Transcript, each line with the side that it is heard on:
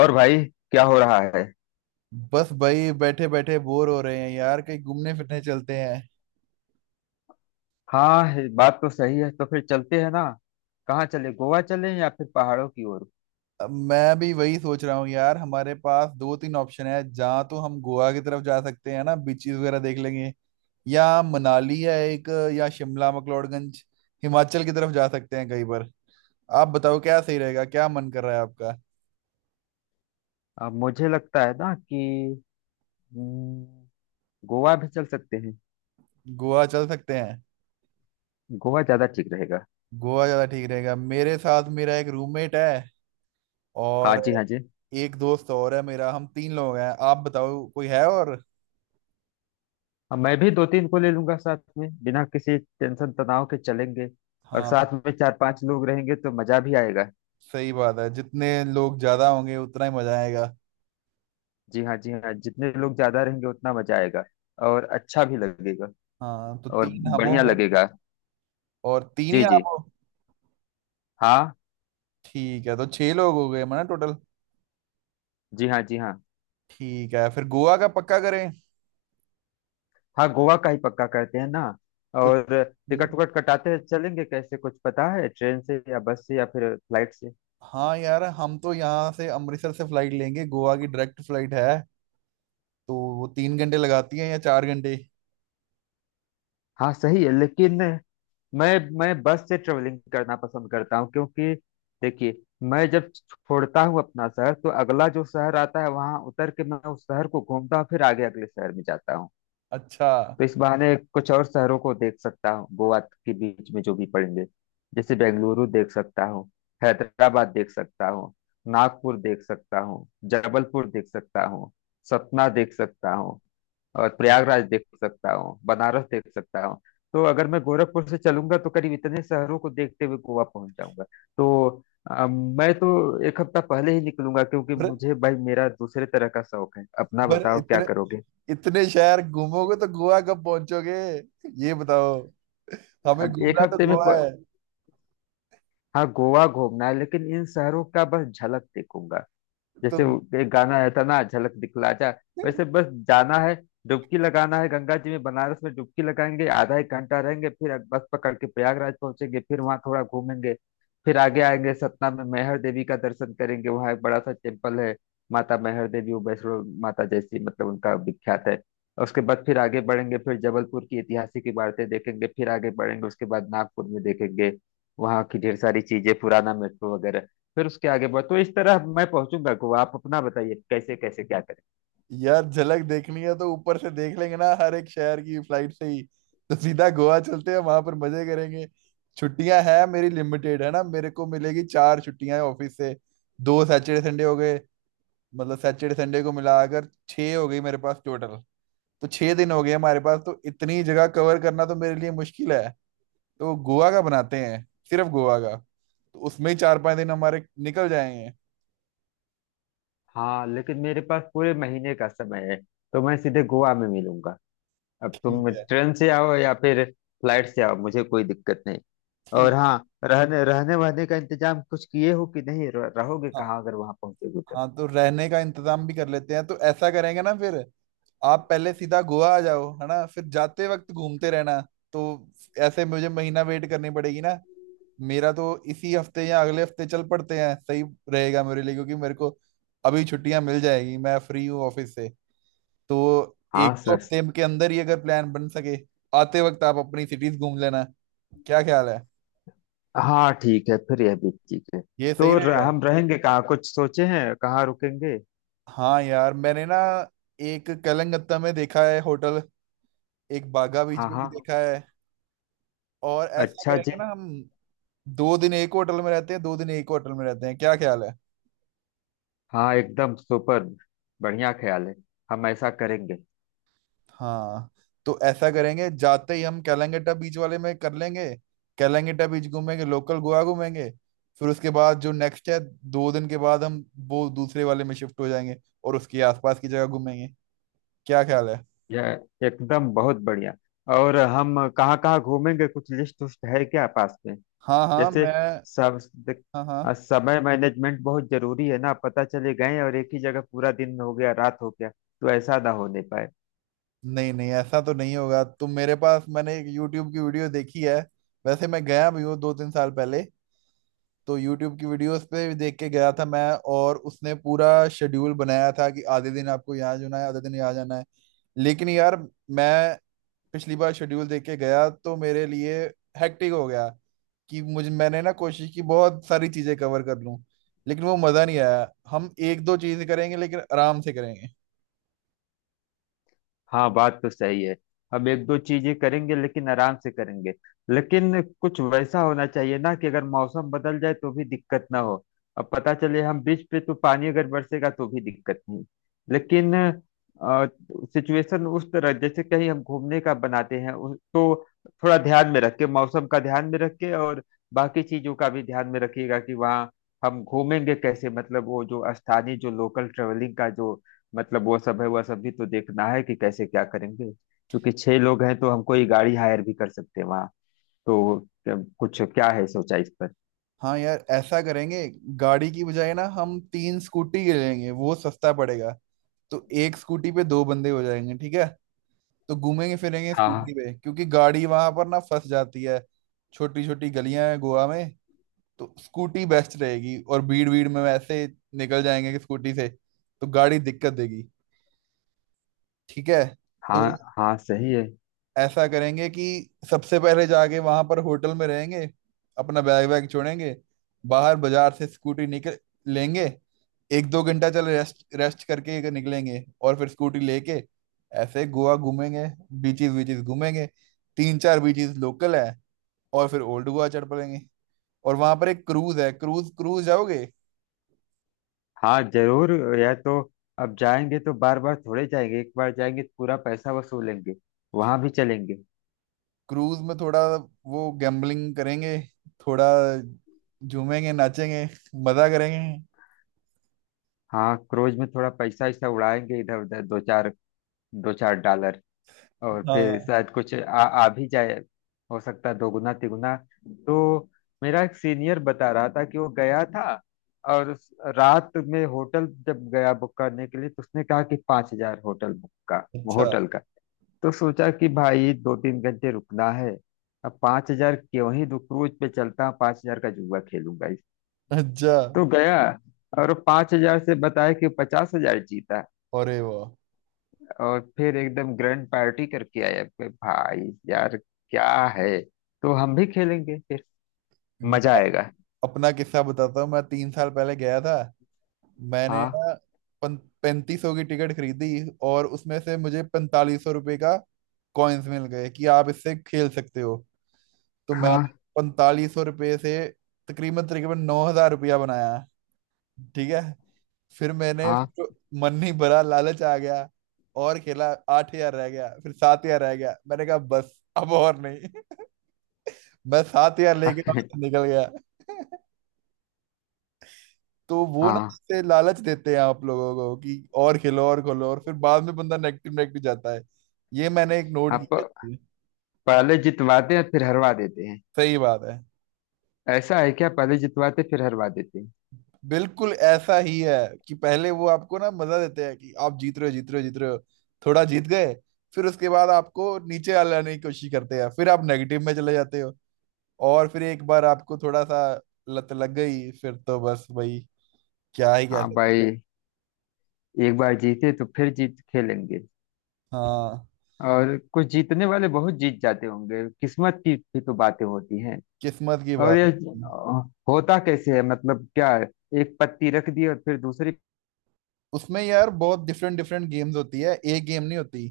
left: और भाई क्या हो रहा है।
right: बस भाई बैठे बैठे बोर हो रहे हैं यार, कहीं घूमने फिरने चलते हैं।
left: हाँ, ये बात तो सही है, तो फिर चलते हैं ना। कहाँ चले, गोवा चले या फिर पहाड़ों की ओर।
right: अब मैं भी वही सोच रहा हूँ यार। हमारे पास दो तीन ऑप्शन है जहाँ। तो हम गोवा की तरफ जा सकते हैं ना, बीचेस वगैरह देख लेंगे। या मनाली है एक, या शिमला मकलोडगंज, हिमाचल की तरफ जा सकते हैं कहीं पर। आप बताओ क्या सही रहेगा, क्या मन कर रहा है आपका।
left: अब मुझे लगता है ना कि हम्म, गोवा भी चल सकते हैं।
right: गोवा चल सकते हैं।
left: गोवा ज्यादा ठीक रहेगा।
right: गोवा ज़्यादा ठीक रहेगा। मेरे साथ मेरा एक रूममेट है
left: हाँ
right: और
left: जी, हाँ जी।
right: एक दोस्त और है मेरा, हम तीन लोग हैं। आप बताओ कोई है और।
left: हाँ, मैं भी दो तीन को ले लूंगा साथ में, बिना किसी टेंशन तनाव के चलेंगे। और
right: हाँ,
left: साथ में चार पांच लोग रहेंगे तो मजा भी आएगा।
right: सही बात है, जितने लोग ज्यादा होंगे उतना ही मजा आएगा।
left: जी हाँ, जी हाँ, जितने लोग ज्यादा रहेंगे उतना मजा आएगा। और अच्छा भी लगेगा।
right: हाँ तो
left: और
right: तीन हम हो
left: बढ़िया
right: गए
left: लगेगा।
right: और तीन ही
left: जी
right: आप
left: जी।
right: हो।
left: हाँ।
right: ठीक है तो छह लोग हो गए माना टोटल।
left: जी हाँ, जी हाँ।
right: ठीक है फिर गोवा का पक्का करें।
left: हाँ, गोवा का ही पक्का करते हैं ना।
right: कुछ
left: और टिकट
right: हम्म,
left: विकट कटाते हैं, चलेंगे कैसे? कुछ पता है, ट्रेन से या बस से या फिर फ्लाइट से?
right: हाँ यार, हम तो यहाँ से अमृतसर से फ्लाइट लेंगे, गोवा की डायरेक्ट फ्लाइट है। तो वो 3 घंटे लगाती है या 4 घंटे।
left: हाँ सही है, लेकिन मैं बस से ट्रेवलिंग करना पसंद करता हूँ क्योंकि देखिए, मैं जब छोड़ता हूँ अपना शहर तो अगला जो शहर आता है वहां उतर के मैं उस शहर को घूमता हूँ, फिर आगे अगले शहर में जाता हूँ।
right: अच्छा।
left: तो इस बहाने कुछ और शहरों को देख सकता हूँ, गोवा के बीच में जो भी पड़ेंगे। जैसे बेंगलुरु देख सकता हूँ, हैदराबाद देख सकता हूँ, नागपुर देख सकता हूँ, जबलपुर देख सकता हूँ, सतना देख सकता हूँ, और प्रयागराज देख सकता हूँ, बनारस देख सकता हूँ। तो अगर मैं गोरखपुर से चलूंगा तो करीब इतने शहरों को देखते हुए गोवा पहुंच जाऊंगा। तो मैं तो एक हफ्ता पहले ही निकलूंगा क्योंकि
right: पर
left: मुझे, भाई मेरा दूसरे तरह का शौक है, अपना
right: पर
left: बताओ क्या
right: इतने
left: करोगे।
right: इतने शहर घूमोगे तो गोवा कब पहुंचोगे, ये बताओ। हमें
left: अब एक
right: घूमना तो
left: हफ्ते में।
right: गोवा है।
left: हाँ, गोवा घूमना है लेकिन इन शहरों का बस झलक देखूंगा।
right: तो
left: जैसे वो एक गाना आया था ना, झलक दिखला जा। वैसे बस जाना है। डुबकी लगाना है गंगा जी में, बनारस में डुबकी लगाएंगे, आधा एक घंटा रहेंगे, फिर बस पकड़ के प्रयागराज पहुंचेंगे, फिर वहां थोड़ा घूमेंगे। फिर आगे आएंगे सतना में मैहर देवी का दर्शन करेंगे, वहां एक बड़ा सा टेम्पल है। माता मैहर देवी वो वैष्णो माता जैसी, मतलब उनका विख्यात है। और उसके बाद फिर आगे बढ़ेंगे, फिर जबलपुर की ऐतिहासिक इमारतें देखेंगे, फिर आगे बढ़ेंगे, उसके बाद नागपुर में देखेंगे। वहाँ की ढेर सारी चीजें, पुराना मेट्रो वगैरह। फिर उसके आगे बढ़, तो इस तरह मैं पहुंचूंगा गोवा। आप अपना बताइए कैसे कैसे क्या करें।
right: यार, झलक देखनी है तो ऊपर से देख लेंगे ना हर एक शहर की, फ्लाइट से ही। तो सीधा गोवा चलते हैं, वहां पर मजे करेंगे। छुट्टियां हैं मेरी लिमिटेड है ना, मेरे को मिलेगी चार छुट्टियां ऑफिस से। दो सैटरडे संडे हो गए। मतलब सैटरडे संडे को मिलाकर छः हो गई मेरे पास टोटल। तो छः दिन हो गए हमारे पास, तो इतनी जगह कवर करना तो मेरे लिए मुश्किल है। तो गोवा का बनाते हैं, सिर्फ गोवा का, तो उसमें ही चार पांच दिन हमारे निकल जाएंगे।
left: हाँ लेकिन मेरे पास पूरे महीने का समय है। तो मैं सीधे गोवा में मिलूंगा। अब तुम
right: ठीक है।
left: ट्रेन से आओ या फिर फ्लाइट से आओ, मुझे कोई दिक्कत नहीं। और
right: ठीक।
left: हाँ, रहने रहने वहने का इंतजाम कुछ किए हो कि नहीं, रहोगे
right: हाँ।
left: कहाँ अगर वहां पहुंचोगे तो?
right: हाँ तो रहने का इंतजाम भी कर लेते हैं। तो ऐसा करेंगे ना फिर, आप पहले सीधा गोवा आ जाओ, है ना, फिर जाते वक्त घूमते रहना। तो ऐसे मुझे महीना वेट करनी पड़ेगी ना। मेरा तो इसी हफ्ते या अगले हफ्ते चल पड़ते हैं, सही रहेगा मेरे लिए, क्योंकि मेरे को अभी छुट्टियां मिल जाएगी, मैं फ्री हूँ ऑफिस से। तो एक
left: हाँ
right: दो
left: सर।
right: हफ्ते के अंदर ही अगर प्लान बन सके। आते वक्त आप अपनी सिटीज घूम लेना। क्या ख्याल है।
left: हाँ ठीक है, फिर यह भी ठीक है।
right: ये सही
left: तो
right: रहेगा।
left: हम रहेंगे कहाँ, कुछ सोचे हैं कहाँ रुकेंगे?
right: हाँ यार, मैंने ना एक कलंगत्ता में देखा है होटल, एक बागा बीच
left: हाँ
right: में भी
left: हाँ।
right: देखा है। और ऐसा
left: अच्छा जी।
right: करेंगे ना हम, 2 दिन एक होटल में रहते हैं, 2 दिन एक होटल में रहते हैं। क्या ख्याल है।
left: हाँ एकदम सुपर। बढ़िया ख्याल है। हम ऐसा करेंगे।
right: हाँ तो ऐसा करेंगे, जाते ही हम कैलंगेटा बीच वाले में कर लेंगे। कैलंगेटा बीच घूमेंगे, लोकल गोवा घूमेंगे। फिर उसके बाद जो नेक्स्ट है, 2 दिन के बाद हम वो दूसरे वाले में शिफ्ट हो जाएंगे, और उसके आसपास की जगह घूमेंगे। क्या ख्याल है।
left: यह एकदम बहुत बढ़िया। और हम कहाँ कहाँ घूमेंगे, कुछ लिस्ट उस्ट है क्या पास में?
right: हाँ हाँ
left: जैसे
right: मैं।
left: सब देख,
right: हाँ हाँ।
left: समय मैनेजमेंट बहुत जरूरी है ना, पता चले गए और एक ही जगह पूरा दिन हो गया रात हो गया, तो ऐसा ना होने पाए।
right: नहीं नहीं ऐसा तो नहीं होगा। तो मेरे पास, मैंने एक यूट्यूब की वीडियो देखी है। वैसे मैं गया भी हूँ दो 3 साल पहले। तो यूट्यूब की वीडियोस पे देख के गया था मैं, और उसने पूरा शेड्यूल बनाया था कि आधे दिन आपको यहाँ जाना है, आधे दिन यहाँ जाना है। लेकिन यार मैं पिछली बार शेड्यूल देख के गया तो मेरे लिए हेक्टिक हो गया। कि मुझे, मैंने ना कोशिश की बहुत सारी चीजें कवर कर लूं, लेकिन वो मजा नहीं आया। हम एक दो चीज करेंगे लेकिन आराम से करेंगे।
left: हाँ बात तो सही है। हम एक दो चीजें करेंगे लेकिन आराम से करेंगे। लेकिन कुछ वैसा होना चाहिए ना कि अगर मौसम बदल जाए तो भी दिक्कत ना हो। अब पता चले हम बीच पे, तो पानी अगर बरसेगा तो भी दिक्कत नहीं। लेकिन सिचुएशन उस तरह, जैसे कहीं हम घूमने का बनाते हैं तो थोड़ा ध्यान में रख के, मौसम का ध्यान में रख के, और बाकी चीजों का भी ध्यान में रखिएगा कि वहाँ हम घूमेंगे कैसे, मतलब वो जो स्थानीय जो लोकल ट्रेवलिंग का जो, मतलब वो सब है, वह सब भी तो देखना है कि कैसे क्या करेंगे। क्योंकि छह लोग हैं तो हम कोई गाड़ी हायर भी कर सकते हैं वहाँ। तो कुछ क्या है सोचा इस पर?
right: हाँ यार ऐसा करेंगे, गाड़ी की बजाय ना हम तीन स्कूटी ले लेंगे, वो सस्ता पड़ेगा। तो एक स्कूटी पे दो बंदे हो जाएंगे, ठीक है। तो घूमेंगे फिरेंगे स्कूटी
left: हाँ
right: पे, क्योंकि गाड़ी वहां पर ना फंस जाती है। छोटी छोटी गलियां हैं गोवा में, तो स्कूटी बेस्ट रहेगी। और भीड़ भीड़ में वैसे निकल जाएंगे कि स्कूटी से, तो गाड़ी दिक्कत देगी। ठीक है। तो
left: हाँ, हाँ सही है।
right: ऐसा करेंगे कि सबसे पहले जाके वहां पर होटल में रहेंगे, अपना बैग वैग छोड़ेंगे, बाहर बाजार से स्कूटी निकल लेंगे। एक दो घंटा चल, रेस्ट रेस्ट करके निकलेंगे, और फिर स्कूटी लेके ऐसे गोवा घूमेंगे। बीचेस बीचेस घूमेंगे, तीन चार बीचेस लोकल है। और फिर ओल्ड गोवा चढ़ पड़ेंगे। और वहां पर एक क्रूज है, क्रूज क्रूज जाओगे।
left: हाँ जरूर। यह तो। अब जाएंगे तो बार बार थोड़े जाएंगे, एक बार जाएंगे तो पूरा पैसा वसूलेंगे। वहां भी चलेंगे।
right: क्रूज में थोड़ा वो गैम्बलिंग करेंगे, थोड़ा झूमेंगे नाचेंगे, मजा करेंगे।
left: हाँ क्रूज में थोड़ा पैसा ऐसा उड़ाएंगे, इधर उधर दो चार, दो चार डॉलर। और फिर
right: हाँ।
left: शायद कुछ आ भी जाए। हो सकता है दोगुना तिगुना। तो मेरा एक सीनियर बता रहा था कि वो गया था, और रात में होटल जब गया बुक करने के लिए, तो उसने कहा कि 5,000 होटल बुक का,
right: अच्छा।
left: होटल का। तो सोचा कि भाई दो तीन घंटे रुकना है। अब 5,000 क्यों ही दो, क्रूज पे चलता, 5,000 का जुआ खेलूंगा इस।
right: अच्छा।
left: तो गया और 5,000 से बताया कि 50,000 जीता।
right: अरे वाह।
left: और फिर एकदम ग्रैंड पार्टी करके आए अपने, भाई यार क्या है। तो हम भी खेलेंगे फिर। मजा
right: मैं
left: आएगा।
right: अपना किस्सा बताता हूँ, मैं 3 साल पहले गया था। मैंने
left: हाँ
right: ना 3500 की टिकट खरीदी, और उसमें से मुझे 4500 रुपये का कॉइन्स मिल गए कि आप इससे खेल सकते हो। तो मैं
left: हाँ
right: 4500 रुपये से तकरीबन तकरीबन 9000 रुपया बनाया, ठीक है। फिर मैंने
left: हाँ।
right: तो मन नहीं भरा, लालच आ गया, और खेला, 8000 रह गया, फिर 7000 रह गया। मैंने कहा बस अब और नहीं। मैं 7000 लेके वहाँ
left: हाँ
right: से निकल गया। तो वो ना
left: हाँ
right: जैसे लालच देते हैं आप लोगों को कि और खेलो और खोलो, और फिर बाद में बंदा नेगेटिव नेगेटिव जाता है। ये मैंने एक नोट
left: हाँ।
right: किया है।
left: पहले जितवाते हैं फिर हरवा देते हैं।
right: सही बात है।
left: ऐसा है क्या, पहले जितवाते फिर हरवा देते हैं?
right: बिल्कुल ऐसा ही है कि पहले वो आपको ना मजा देते हैं कि आप जीत रहे हो, जीत रहे हो, जीत रहे हो, थोड़ा जीत गए। फिर उसके बाद आपको नीचे आ लाने की कोशिश करते हैं, फिर आप नेगेटिव में चले जाते हो। और फिर एक बार आपको थोड़ा सा लत लग गई, फिर तो बस भाई, क्या ही कह
left: हाँ
right: सकते
left: भाई। एक बार जीते तो फिर जीत खेलेंगे।
right: हैं। हाँ,
left: और कुछ जीतने वाले बहुत जीत जाते होंगे, किस्मत की भी तो बातें होती हैं।
right: किस्मत की
left: और
right: बात
left: ये
right: है।
left: होता कैसे है, मतलब क्या है? एक पत्ती रख दी और फिर दूसरी।
right: उसमें यार बहुत डिफरेंट डिफरेंट गेम्स होती है, एक गेम नहीं होती।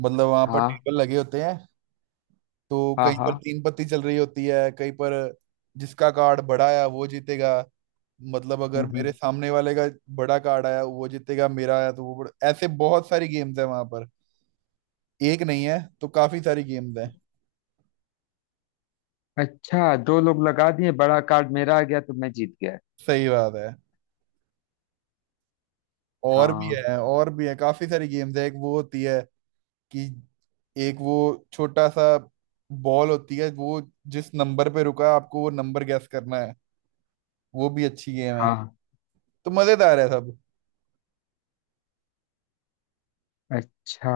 right: मतलब वहां पर
left: हाँ
right: टेबल लगे होते हैं, तो
left: हाँ
right: कहीं
left: हाँ।
right: पर तीन पत्ती चल रही होती है, कहीं पर जिसका कार्ड बड़ा आया वो जीतेगा। मतलब अगर
left: हम्म
right: मेरे
left: हम्म।
right: सामने वाले का बड़ा कार्ड आया वो जीतेगा, मेरा आया तो वो बड़ा। ऐसे बहुत सारी गेम्स है वहां पर, एक नहीं है तो काफी सारी गेम्स है।
left: अच्छा, दो लोग लगा दिए, बड़ा कार्ड मेरा आ गया तो मैं जीत गया।
right: सही बात है। और भी
left: हाँ
right: है, और भी है, काफी सारी गेम्स है। एक वो होती है कि एक वो छोटा सा बॉल होती है वो, जिस नंबर पे रुका है, आपको वो नंबर गैस करना है। वो भी अच्छी गेम है।
left: हाँ।
right: तो मजेदार है सब।
left: अच्छा।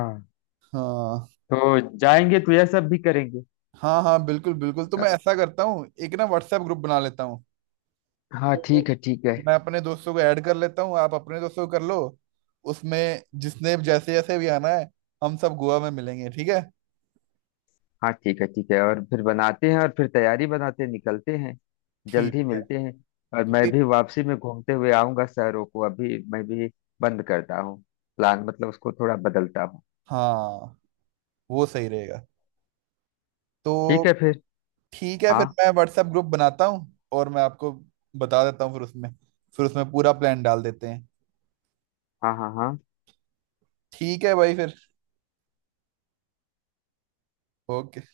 right: हाँ
left: तो जाएंगे तो यह सब भी करेंगे।
right: हाँ हाँ, बिल्कुल बिल्कुल। तो
left: अ,
right: मैं ऐसा करता हूँ, एक ना व्हाट्सएप ग्रुप बना लेता हूँ।
left: हाँ ठीक
right: तो
left: है, ठीक है।
right: मैं अपने दोस्तों को ऐड कर लेता हूँ, आप अपने दोस्तों को कर लो। उसमें जिसने जैसे जैसे भी आना है, हम सब गोवा में मिलेंगे, ठीक है।
left: हाँ ठीक है, ठीक है, और फिर बनाते हैं, और फिर तैयारी बनाते हैं, निकलते हैं।
right: ठीक
left: जल्दी
right: है
left: मिलते हैं। और
right: तो
left: मैं भी
right: एक,
left: वापसी में घूमते हुए आऊंगा शहरों को, अभी मैं भी बंद करता हूँ। प्लान मतलब उसको थोड़ा बदलता हूँ।
right: हाँ वो सही रहेगा।
left: ठीक है
right: तो
left: फिर।
right: ठीक है
left: हाँ
right: फिर मैं व्हाट्सएप ग्रुप बनाता हूँ, और मैं आपको बता देता हूँ। फिर उसमें, फिर उसमें पूरा प्लान डाल देते हैं।
left: हाँ हाँ हाँ।
right: ठीक है भाई फिर। ओके।